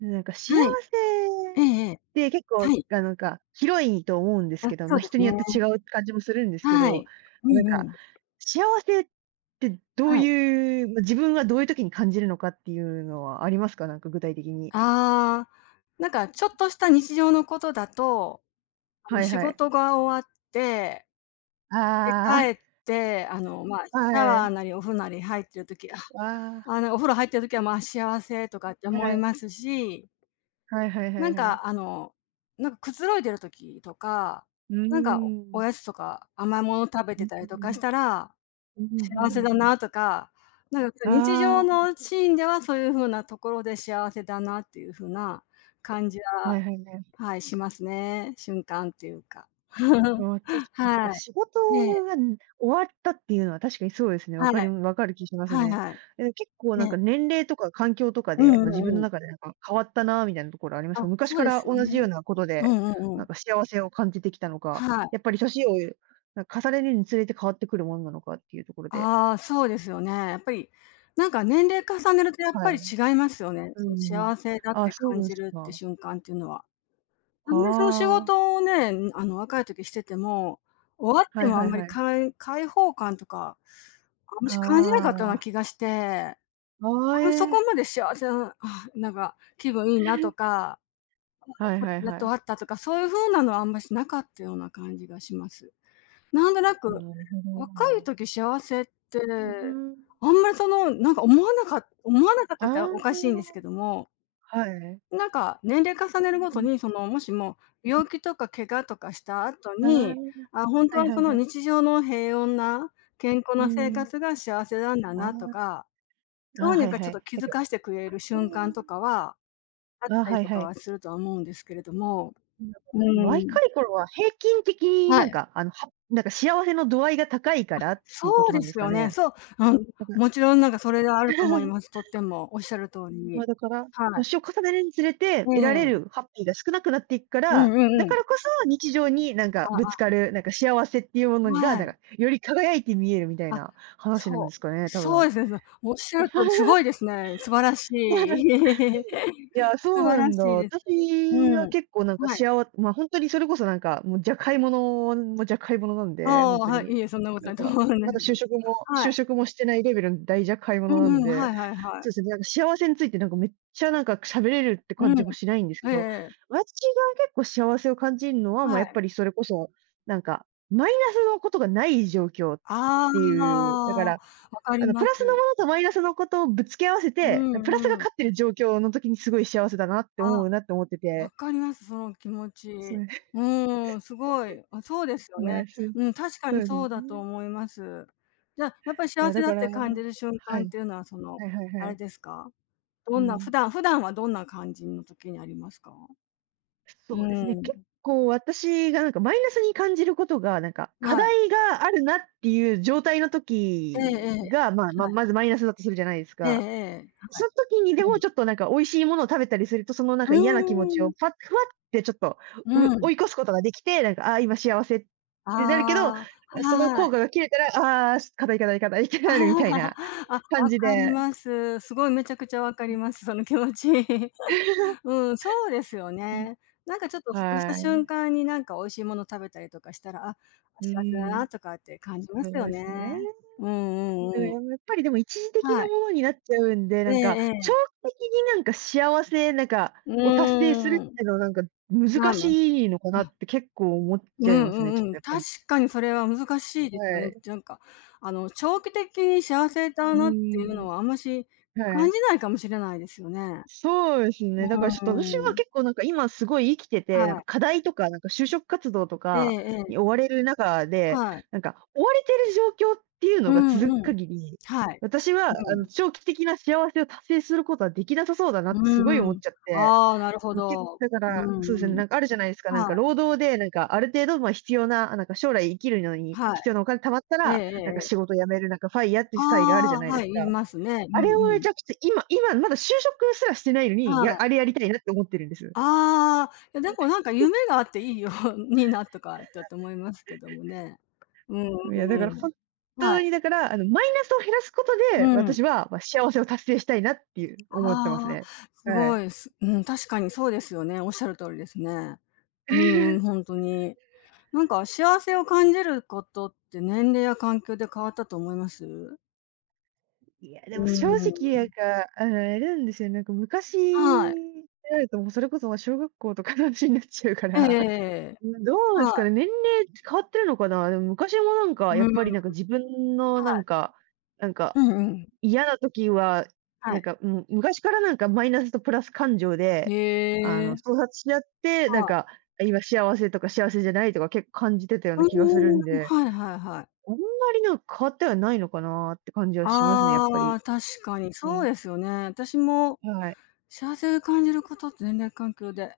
なんか幸はい。ええせっええ。て結構、はい。あ、なんか広いと思うんですあ、けど、そまうあ、で人すにね。よって違う感じもするんですけはど、い。うま、なんんうか、ん。幸せってどうはい。いう、ま、自分はどういう時に感じるのかっていうのはありますか？なんか具体的に。ああ、なんかちょっとした日常のことだと、あの、はい仕はい。事が終わって、で、あ帰あ、って、あの、まあ、シャはワーい。なりお風呂なり入ってる時、あ、ああ、あの、お風呂入ってる時は、まあ、幸せとかっては思いい。ますし、はいはいはなんいはい。か、あの、なんかくつろいでる時とか、うなんかーおん。やつとか甘いもの食べうてん、たうりとかしん。たらうん、うんうんう幸せんだうん。なとか、なんか日常のあシーンではそういう風なところで幸せだなっていう風な感じあ、はは、いはいはい。はい、しますね。瞬間っていうか。ああ、確かに、そっか。は仕事い。ええ、がん終わったっていうのは確かにそうですね。わはい。かりわかる気しますはいね。はい。え、結構えなんえ。か年齢とか環境とかうで、んうま、自ん分のうん。中でなんか変わったなみたいなところありますあ、か？昔そうかでらすよ同じよね。うなことうんうで、んうなん。んか幸せを感じてきたのか、はい。やっぱり年を重ねるにつれて変わってくるものなのかっていうところで。ああ、そうですよね。やっぱり、なんか年齢重ねるとやっはぱりい。違いますよね。うそのんうん。幸せだっあ、てそう感なんじするってか。瞬間っていうのは。あんまりその仕はあ。事をね、あの、若い時してても、終わってはいもあはんいまりはい。解放感とか、あんまあし感じなかったような気あ。がして、あああ、んまそえこえ。まで幸せな、あ、なんか気分いいなと か、はいははいやっはと終い。わったとか、そういう風なのはあんましなかったような感じがします。なんとなく、なる若いほ時ど。幸せって、うーん。あんまりその、なんか思わなかったあっておかしいんですけあ、ども、はい。なんか、年齢重ねるごうとん、に、その、もしも病気とか怪我とかした後ああ、はに、あ、本当いははそいのはい。日常の平穏な健康うな生ーん。活が幸せなんだああ、なとか、どあ、うにはいかちょはっい。と気なんづか、かしてくれる瞬間とかはあっああ、あ、たりはいとはかい。はするとは思うんですけれども、なんか、うーん。若い頃は平均的にはなんい。か、あの、なんか幸せの度合いが高いからっそていうこうとなでんですすかよね。ね。そう、うん、なんか、もちろんなんかそれがあると思いま す。とってもおっしゃる通りに。ま、だから、はい。年を重ねるにつれてえ得られるえ。ハッピーが少なくなっていくかうんら、うんうだかん。らこそ日常になんあかぶつあ、かる、なんか幸せっていうものが、はなんい。かより輝いて見えるみたいあ、な話なんでそう。すかね、多そう分。ですね、そう。おっしゃる通り、すごいですね。素晴らしい。いや、素そう晴ならんだ。しいです。私はうん。結構なんかはい。しあわまあ、ほんとにそれこそなんか、もうじゃ買い物もじゃ買い物なんあで、ほあ、んとはい、に。いえ、そんなことななん。いとか、思うんでますだけ就ど。職もは就い。職もしてないレベルのじゃ買いう物んなんうん、はで、いはいはい。そうですね、なんか幸せについてなんかめっちゃなんか喋れるってう感ん、じもしないんですけえええど、え。私が結構幸せを感じるのは、ま、はやっい。ぱりそれこそ、なんかマイナスのことがない状況っていあう、だかあ、ら、わかりあの、プまラスす。のものとマイナスのことをぶつけ合わせうて、プラスがんうん。勝ってる状況の時にすごい幸せだなって思あ。うなって思ってわて、かります、その気持そち。うです。うーん、すごい。あ、そうです よまあ、ね。そう、うん、確かそにうですよそうだとね。思います。じゃ、あやっぱりい幸や、せだだっから、てはい、感じる瞬は間っていうのは、その、いはいあはれい。ですか？うどんな普ん。段普段はどんな感じの時にありますか？うそうでーすね、結ん。構私がなんかマイナスに感じることが、なんか課はい。題があるなっていう状態のえええ時え。はい。が、まあ、まずマイナスだとするじゃないですえええか。え、はそい。の時にでうも、ん。ちょっとなんか美味しいものを食べたりすると、そのなんうか嫌な気持ちーを、ん。ふわふわってちょっと、うん。追い越すことができて、なんか、ああ、今幸せってなるけど、ああ、そのは効い。果が切れたら、ああ、課題、課題、課題ってなるみたいなあ、わ感じかりで。ます。すごいめちゃくちゃわかります、その気持ち。うん、そうですようん、ね。なんかちょっとふとしたは瞬い。間になんか美味しいもの食べたりとかしたら、あ、う幸せーだん、なとかって感じまそすうよですね。ね。うんううんうん、ん。やっぱりでも一時的はない。ものになっちゃうんで、えなんか、ええ長え。期的になんか幸せ、なんかうを達成するーっん。ていうのはなんかま難あまあ、うん。しいのかなって結構思っうちゃんいまうすね、ちょんっうん、とやっぱ確り。かにそれは難しいですよはね。い。なんか、あの、長期的に幸せだうなってーいうのん、はあんましは感い。じないかもしれないですよね。そうですうね、だからちょっーと私はん。結構なんか今すごい生きてはて、なんかい。課題とか、なんか就職活動とえかええにえ。追われる中で、はい。なんか追われてる状況っていううのがん続くうん。限り、はい。私はうあん。の長期的な幸せを達成することはできなさそうだなってすごいう思ーっん。ちゃって、ああ、なるほあのど。だかうら、そんうですね、うん。なんかあるじゃないですか、なんはかい、労働でなんかある程度、ま、必要な、あ、なんか将来生きるのにはい。必要なお金貯まったえええら、ええなんかえ。仕事辞める、なんか FIRE っていあうスタイルあるじゃあ、ないではすい、いか。ますね。あれうんをうめん。ちゃくちゃ今まだ就職すらしてないのに、はい。あれやりたいなって思ってるんです。ああ、いやでもなんか夢があっていいようになとかちょっと思いますけどもね。うんういや、だかんらうん。本はい。当に、だから、あの、マイナスを減らすことで、うん。私は、ま、幸せを達成したいなっていう思ってますあね。あ、すはごい。い、うん、確かにそうですよね。おっしゃる通りですね。うんうん、ほ んとに。なんか幸せを感じることって年齢や環境で変わったと思います？いや、でうも正ー直なんん。か、あの、あれなんですよ、なんか昔はい。になると、もうそれこそ、ま、小学校とかの話になっちゃうかええええら、ええ。うん、どうですかはね、年齢変わってるのかな。でも昔もなんい。かうやっん。はぱりなんか自分のなんい。かなんかうんうん。嫌な時は、はなんい。か、昔からなんかマイナスとプラス感情へで、あの、え。創殺し合って、なはんい。か、今幸せとか幸せじゃないとか結構感じてたよううな気がするんん。んで、はいはいはい。あんまりなんか変わってはないのかなって感じはしますね、やっぱあり。あ、確かにそうね、ですよね。私もはい。幸せを感じることって年齢、環境で、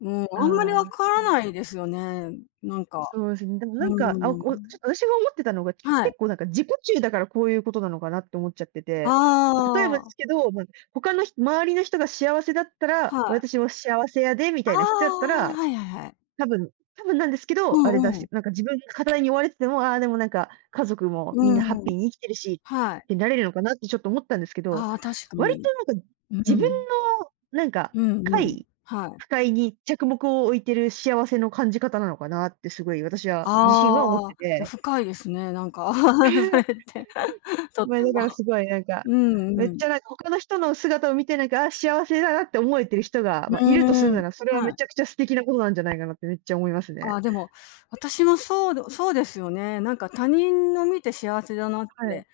うん、あんまりわあかあ、らないですよね。なんか、そうですね。でもなうんか、あ、ーちょっとん。私が思ってたのが、結はい。構なんか自己中だからこういうことなのかなって思っちゃってて、ま、例えばあですあ、けど、ま、他の周りの人が幸せだったら、はい。私も幸せやでみたあいな人だったらあ、はいはいはい。多分多分なんですけうど、あれだんうん。し、なんか自分が課題に追われてても、ああ、でもなんか家族もうみんなハッんうピん。ーに生きてるしはい。ってなれるのかなってちょっと思ったんですけど、ああ、確か割に。となんかう自分ん。のなんかうんうん。快はい。不快に着目を置いてる幸せの感じ方なのかなってすごい私は自身は思っあてあ、いや、て。深いですね、なんか、それっ て、とっま、ても。だからすごいなんか、うんめっうん。ちゃなんか他の人の姿を見てなんか、あー幸せだなって思えてる人が、うまあ、いるとすーるん、なら、それははめい。ちゃくちゃ素敵なことなんじゃないかなってめっちゃ思いますあね。あ、でも、私もそうどそうですよね。なんか他人の見て幸せだなっはい。て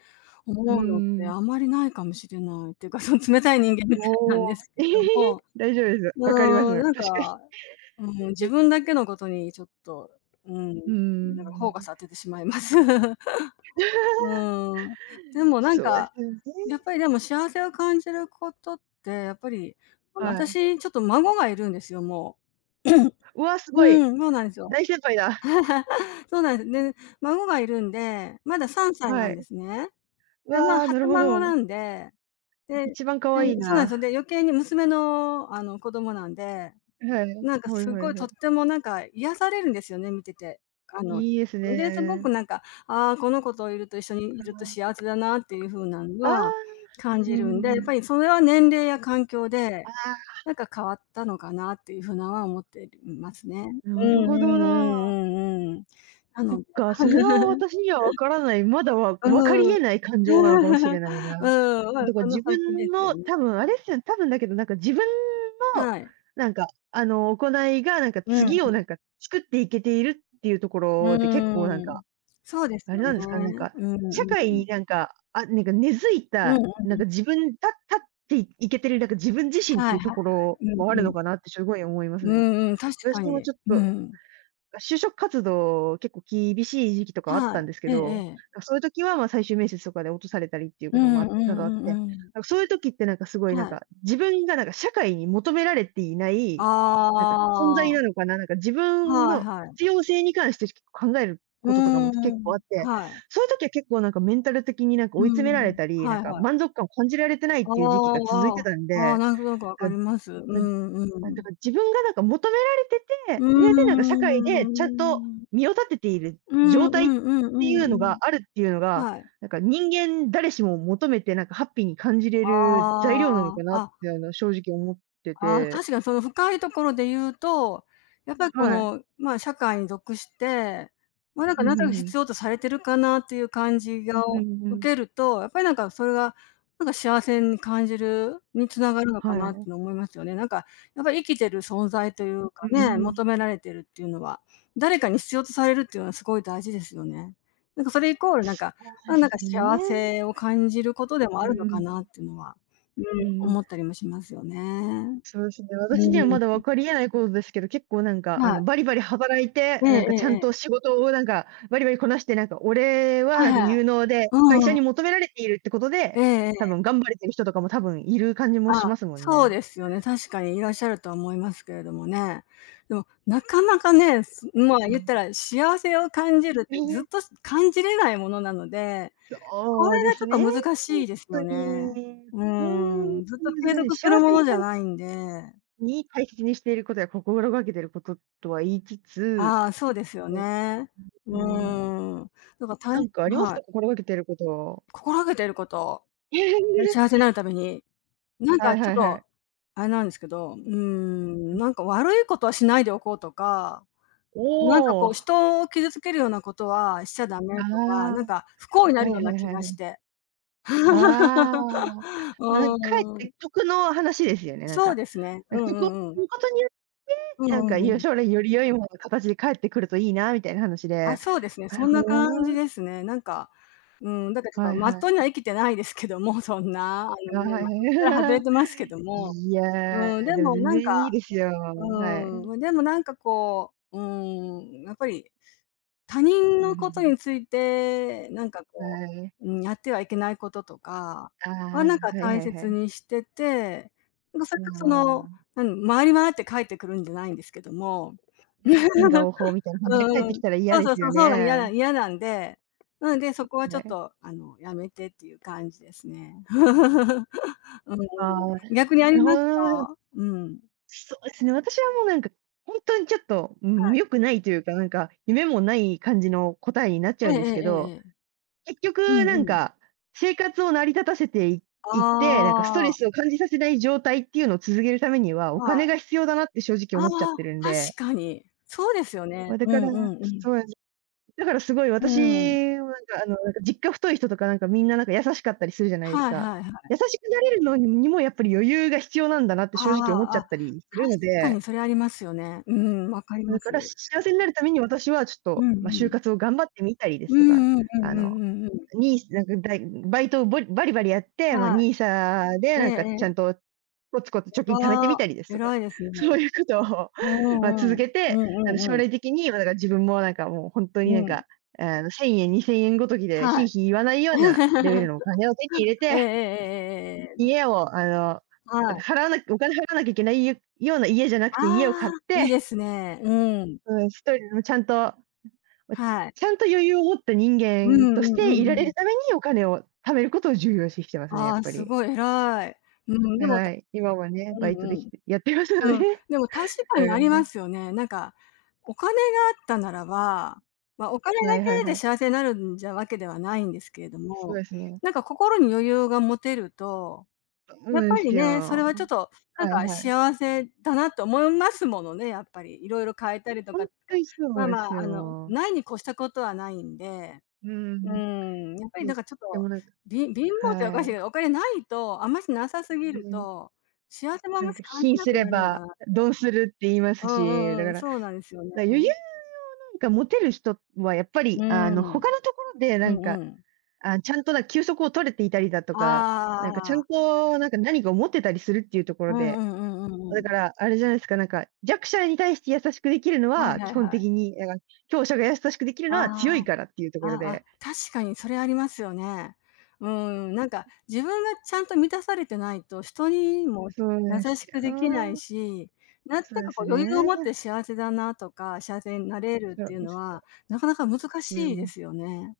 思ううのってんん。あまりないかもしれないっていうか、その冷たい人間みたいなおんでお。すけども、大丈夫です。分かります。うーん、確なんかに。か、うん、自分だけのことにちょっと、うん、うーなんかフォーカスん。当ててしまいます。う ーん。でもなんそうですか、よね。やっぱりでも幸せを感じることって、やっぱり、あの、はい。私ちょっと孫がいるんですよ、もう。うわ、すごい。うん、そうなんですよ。大先輩だ。そうなんです。で、孫がいるんで、まだ3歳はなんでい。すね。で、まあ、わあ、初なるほ孫ど。なんで、で、一番可え愛いそうなんですよ。な。で、余計に娘の、あの、子供なんではい。なんかはいすはごいいとはっい。てもなんか癒されるんですよね、見てて。あの、いいですで、すごくね。なんか、ああ、この子といると一緒にいあるとあ。幸せだなっていう風なのああ。は感うじんるんうで、んやうっん。ぱりそれは年齢や環境で、ああ、なんか変わったのかなっていう風なは思っていますね。うなるんうほどな。んうんうんうん。なそっので。 か、それは 私には分からない、まだ分かりう得ん。ない感情なのかもし れないうな。ん、まあ、だからこの自先で分すよのね。多分あれっすよね、多分だけどなんか自分の、はい。なんか、あの、行いがなんかうん、う次をなんか作っていけているっていうところで結構なんーん。か、そうですあれよなんですかね、なんね。か、うん社会うん。になんか、あ、なんか根付いうん。た、なんか自分立っていけてる、なんか自分自身っはていいうとはい。ころうんはあうるのん。かなってすごい思いますうね。んうん、確か私もに。ちょっうとん。就職活動、結構厳しい時期とかあっはたい。んですけえええど、え。そういう時は、ま、最終面接とかで落とされたりっていううこともんあうん多々あっうんて、うん。そういう時ってなんかすごいなんはい。か、自分が社会に求められていない、あ存在なあ。のかな、自分はいのはい。必要性に関して結構考えるうこととかもー結構あん。って、はい。そういう時は結構メンタル的にう追い詰められん。たり、はいは満い。足感を感じられてないっああ、ていう時期が続いあてあ。たんああ、で、なんとなく分かります。うなんんなんうだん。か自分が求められうてて、上でー社会でちゃんとん。身を立てているうんう状態っんうんていううんのうがん。あるっていうのが、はい。人間誰しも求めてハッピーに感じれある材料なのかなあ。っあ、ていうのは正直思ってああ、て。確かにその深いところで言うと、やっぱりこはい。の、まあ、社会に属して、まあ、なんかうんなんとうなくんう必ん。要とされてるかなっていう感じうをがんうん。受けると、やっぱりなんかそれが、なんか幸せに感じるに繋がるのかはない。っうんての思いますよね。なんか、やっぱり生きてる存在というかうんね、うん。求められてるっていうのは、誰かに必要とされるっていうのはすごい大事ですよね。なんかそれイコールなんそか、うであ、なんすかね。幸せを感じることでもあうんるのうかん。なっていうのは、うん、うんうん。思ったりもしますよね。そうですね、う私にはん、まだ分かり得ないことですけど、結構、はあい。の、バリバリ働いて、えええちゃええんとえ。仕事を、バリバリこなして、俺ははいはい。有能で、う会ん社うん。に求められているってことえで、ええ多え。分頑張れてる人とかも多分いる感じもしあ、ますもんそうね。ですよね、確かにいらっしゃるとは思いますけれどもね。でも、なかなかね、まあ、う言ったん。ら幸せを感じるってずっと 感じれないものなので、こそうれでがちょすね、っと難しいですよ本当ね。に。うほーんん、ずっととに継難しい。続する幸もせにのじなゃるないんで。に大切にしていることや心がけていることとは言いつつ、ああ、そうですようね。うん、ーん。だから、ありますはい。か？心がけていることは。心がけていること、幸せに なるためにはいちょはっいはと、い。あれなんですけど、うん。なんか悪いことはしないでおこうとか、なんかおお。こうあ人を傷つけるようなことはしちゃダあ、メとか、はなんか不幸にいなはるようない気はいがはしい。て。ああ。ま、かうーえっん。て曲の話ですよね、そうですね。うんう曲を聴んうん。くことによっうて、んうんうよん。将来より良いものの形で返ってくるといいなみたいな話あ、で。そうですね、なそるんほなど感じな。ですね。なんか、うん、だからちょっはといまっはい。とうには生きてないですけども、そんな、あのね、あ、はま、い道から外はれい。てますけど も、いうん、や、ででもも全なんか然いいですよ。はうい。までもなんかこう、やっぱり他人うのん、ふこんとふん。について、はい。やってはいけないこととかああ、は、はなんかい大はいは切い。にしてて、なんかそれまがあそまあまの、あ。周回り回って帰ってくるんじゃないんですけども。因果応 報みたいな感じで返っうてきん。たら嫌そうでそうすそよう、そうなん、嫌ね。な嫌なんで、なので、そこはちょはっい。とあの、やめてっていう感じですね。うん。ああ。な逆にありるほますど。か？うん。そうですね、私はもう、本当にちょっと、うはん、い。良くないというか、夢もない感じの答えになっちえゃうえんえですけえど、ええ。結う局んうん。生活を成り立たせていあいって、ストレスをあ、感じさせない状態っていうのを続けるためには、おは金い。が必要だなって正直あ思っちゃっあ、てるんで、確かに。そうですよね。ま、だうからんうんうん。そうなんです。だからすごいう私ん。もあの、実家太い人とかみんななんか優しかったりするじゃないですはいか。はいはい。優しくなれるのにもやっぱり余裕が必要なんだなってあ正直思っちあ、ゃあ、ったりする確のかでにそれありますよね。うん、わかりまだから、す。幸せになるために私はちょっうと、んうま、就ん。活を頑張ってみたりでうすとか、んうんうんあうの、んうんうん。に、だいバイトをボリバリバリやって、ま、はい。NISA でええちゃえんえ。とコツコツ貯金貯めてみたりです偉とか、偉いですね。そういうことを、うま、んうん続うん。けうて、んあの、うんう将ん。来的に、ま、だから自分もなんかもうほんとにうなんん。か、あの、¥1000、¥2000 ごときではい。ひいひい言わないようなレベルのお 金を手に入れえええええて、えええええ。家をあの、はい。払わなお金払わなきゃいけないよような家じゃなくあて家を買あ、っいいて、ですね。うん。うん、1人のちゃんとま、はい。ちゃんと余裕を持った人うん間とうしんてういんらうれん。るためにお金を貯めることを重要視してますね、あやっあ、ぱすり。ごい偉い。うん、でも、はた、い。今はね、うんバイトでうきん。てやってますのうでん、ね。でも 確かだかにあらりまね。すよね。なんか、お金があったならば、ま、お金はだいはいけはでい。幸せになるんじゃわけではないんですけれどそうも、ですね。なんか心に余裕が持てると、そうやっなんでぱりすね、それよ。はちょっと、なんはいかはい。幸せだなと思いますものね、やっぱり。色々買えたりとほかんつとかにそまうあでますあ、あの、よ。ないに越したことはないんで。ううん。ーん、やっぱりいなや、んかちょっと、でも貧乏っておかはしいい。けど、お金ないと、あましなさすぎうるん。と、幸せもあまし感じ貧なすくれなるのかばな。鈍するって言いまうすんうし、だんうかん、ら、そうなんですよね。だ余裕うモテる人はやっぱん。り、あの、うん他のところで、うん。あ、ちゃんとな休息を取れていたりだとか、なんかちゃあんあ。となんか何かを持ってたりするっていうとこうろんうで、んうんうんうだかん。らあれじゃないですか、弱者に対して優しくできるのはいは、基はい本はい。的に、強者が優しくできるのはあ強いあ。からっていうところああ、で。確かにそれありますよね。うーん、なんか自分がちゃんと満たされてないと、人にもそう優ですしくできなよ。いし、なんそたうでかこすう余裕をね。持って幸せだなとか、幸せになれるっそていううでのすよ。は、なかなか難しういでん。すよね。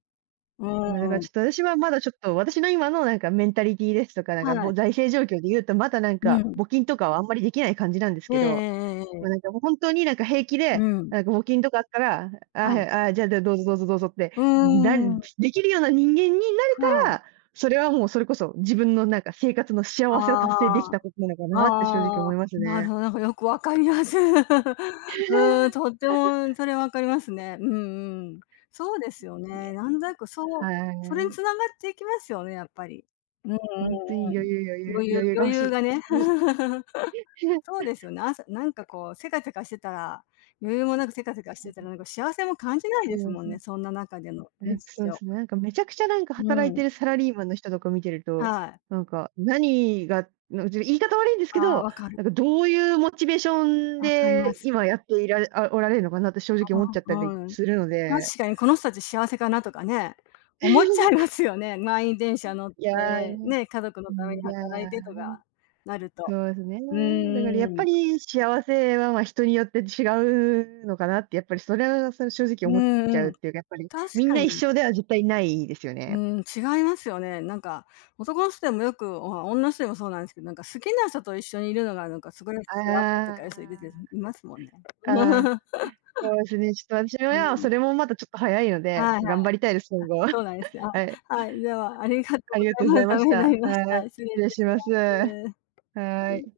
うまあ、だからーん、ちょっと私はまだちょっと、私の今のメンタリティですとか、はい。ぼ財政状況で言うと、まだうん。募金とかはあんまりできない感じなんですええけえどええええま、なんえ。かもう本当になんか平気で、うん。募金とかあったら、ああ、ははい。い、ああ、じゃあ、じゃあ、どうぞどうぞどうぞって、うーなん、できるような人間になれはたい。ら、それはもうそれこそ自分の生活の幸せを達成できああ。たことなのかなって正直あ思あ、いますなるね。ほど、なんかよくわかります。うん、とっ てもそれわかりますね。うんうん。そうですよいね。え、なんとなくそう、はそれい。に繋がっていきますよね、やっぱり。うんうほんとん。に余裕余裕が余欲し裕い。がほんね。とに。そ うですよね。朝なんかこうせかせかしてたら、余裕もなくせかせかしてたら、なんか幸せも感じないそですうでもんすねね、そんな中での日そうで常。すね。めちゃくちゃう働いん。てるサラリーマンの人とか見てると、はい。何が、なんちょ言い方悪いんですあけあ、ど、わかる。どういうモチベーションわかりまです。今やっていらあ、おられるのかなって正直思っちゃったうりん。するので。確かにこの人たち幸せかなとかね、思っちゃいま すよね。満員電車乗っいや、いや、て、ね、家族うのためん、にいや働いてとー、かなると。そうですね。うんだからやうっんぱん。り幸せは、ま、人によって違うのかなって、やっぱりそれはそれ正直う思っちんゃううん。っていうか、やっぱり確みんかな一に、緒では絶対ないですようね。ん、違いますよね。なんか、男の人でもよく、お女の人でもそうなんですけど、なんか好きな人と一緒にいるのがなんかすごい幸せとかいう人いるじゃあいますもんね。あ、ああ。そうですね、ちょっと私うん。はそれもまたちょっと早いので、はいはい、頑張りたいです、今後。そうなんですね。はい、あ、はい、ではありがとうあごりざがというごまざいす。またしめになた。りましはた。い、失礼い失礼たしします。ます。ははい。い。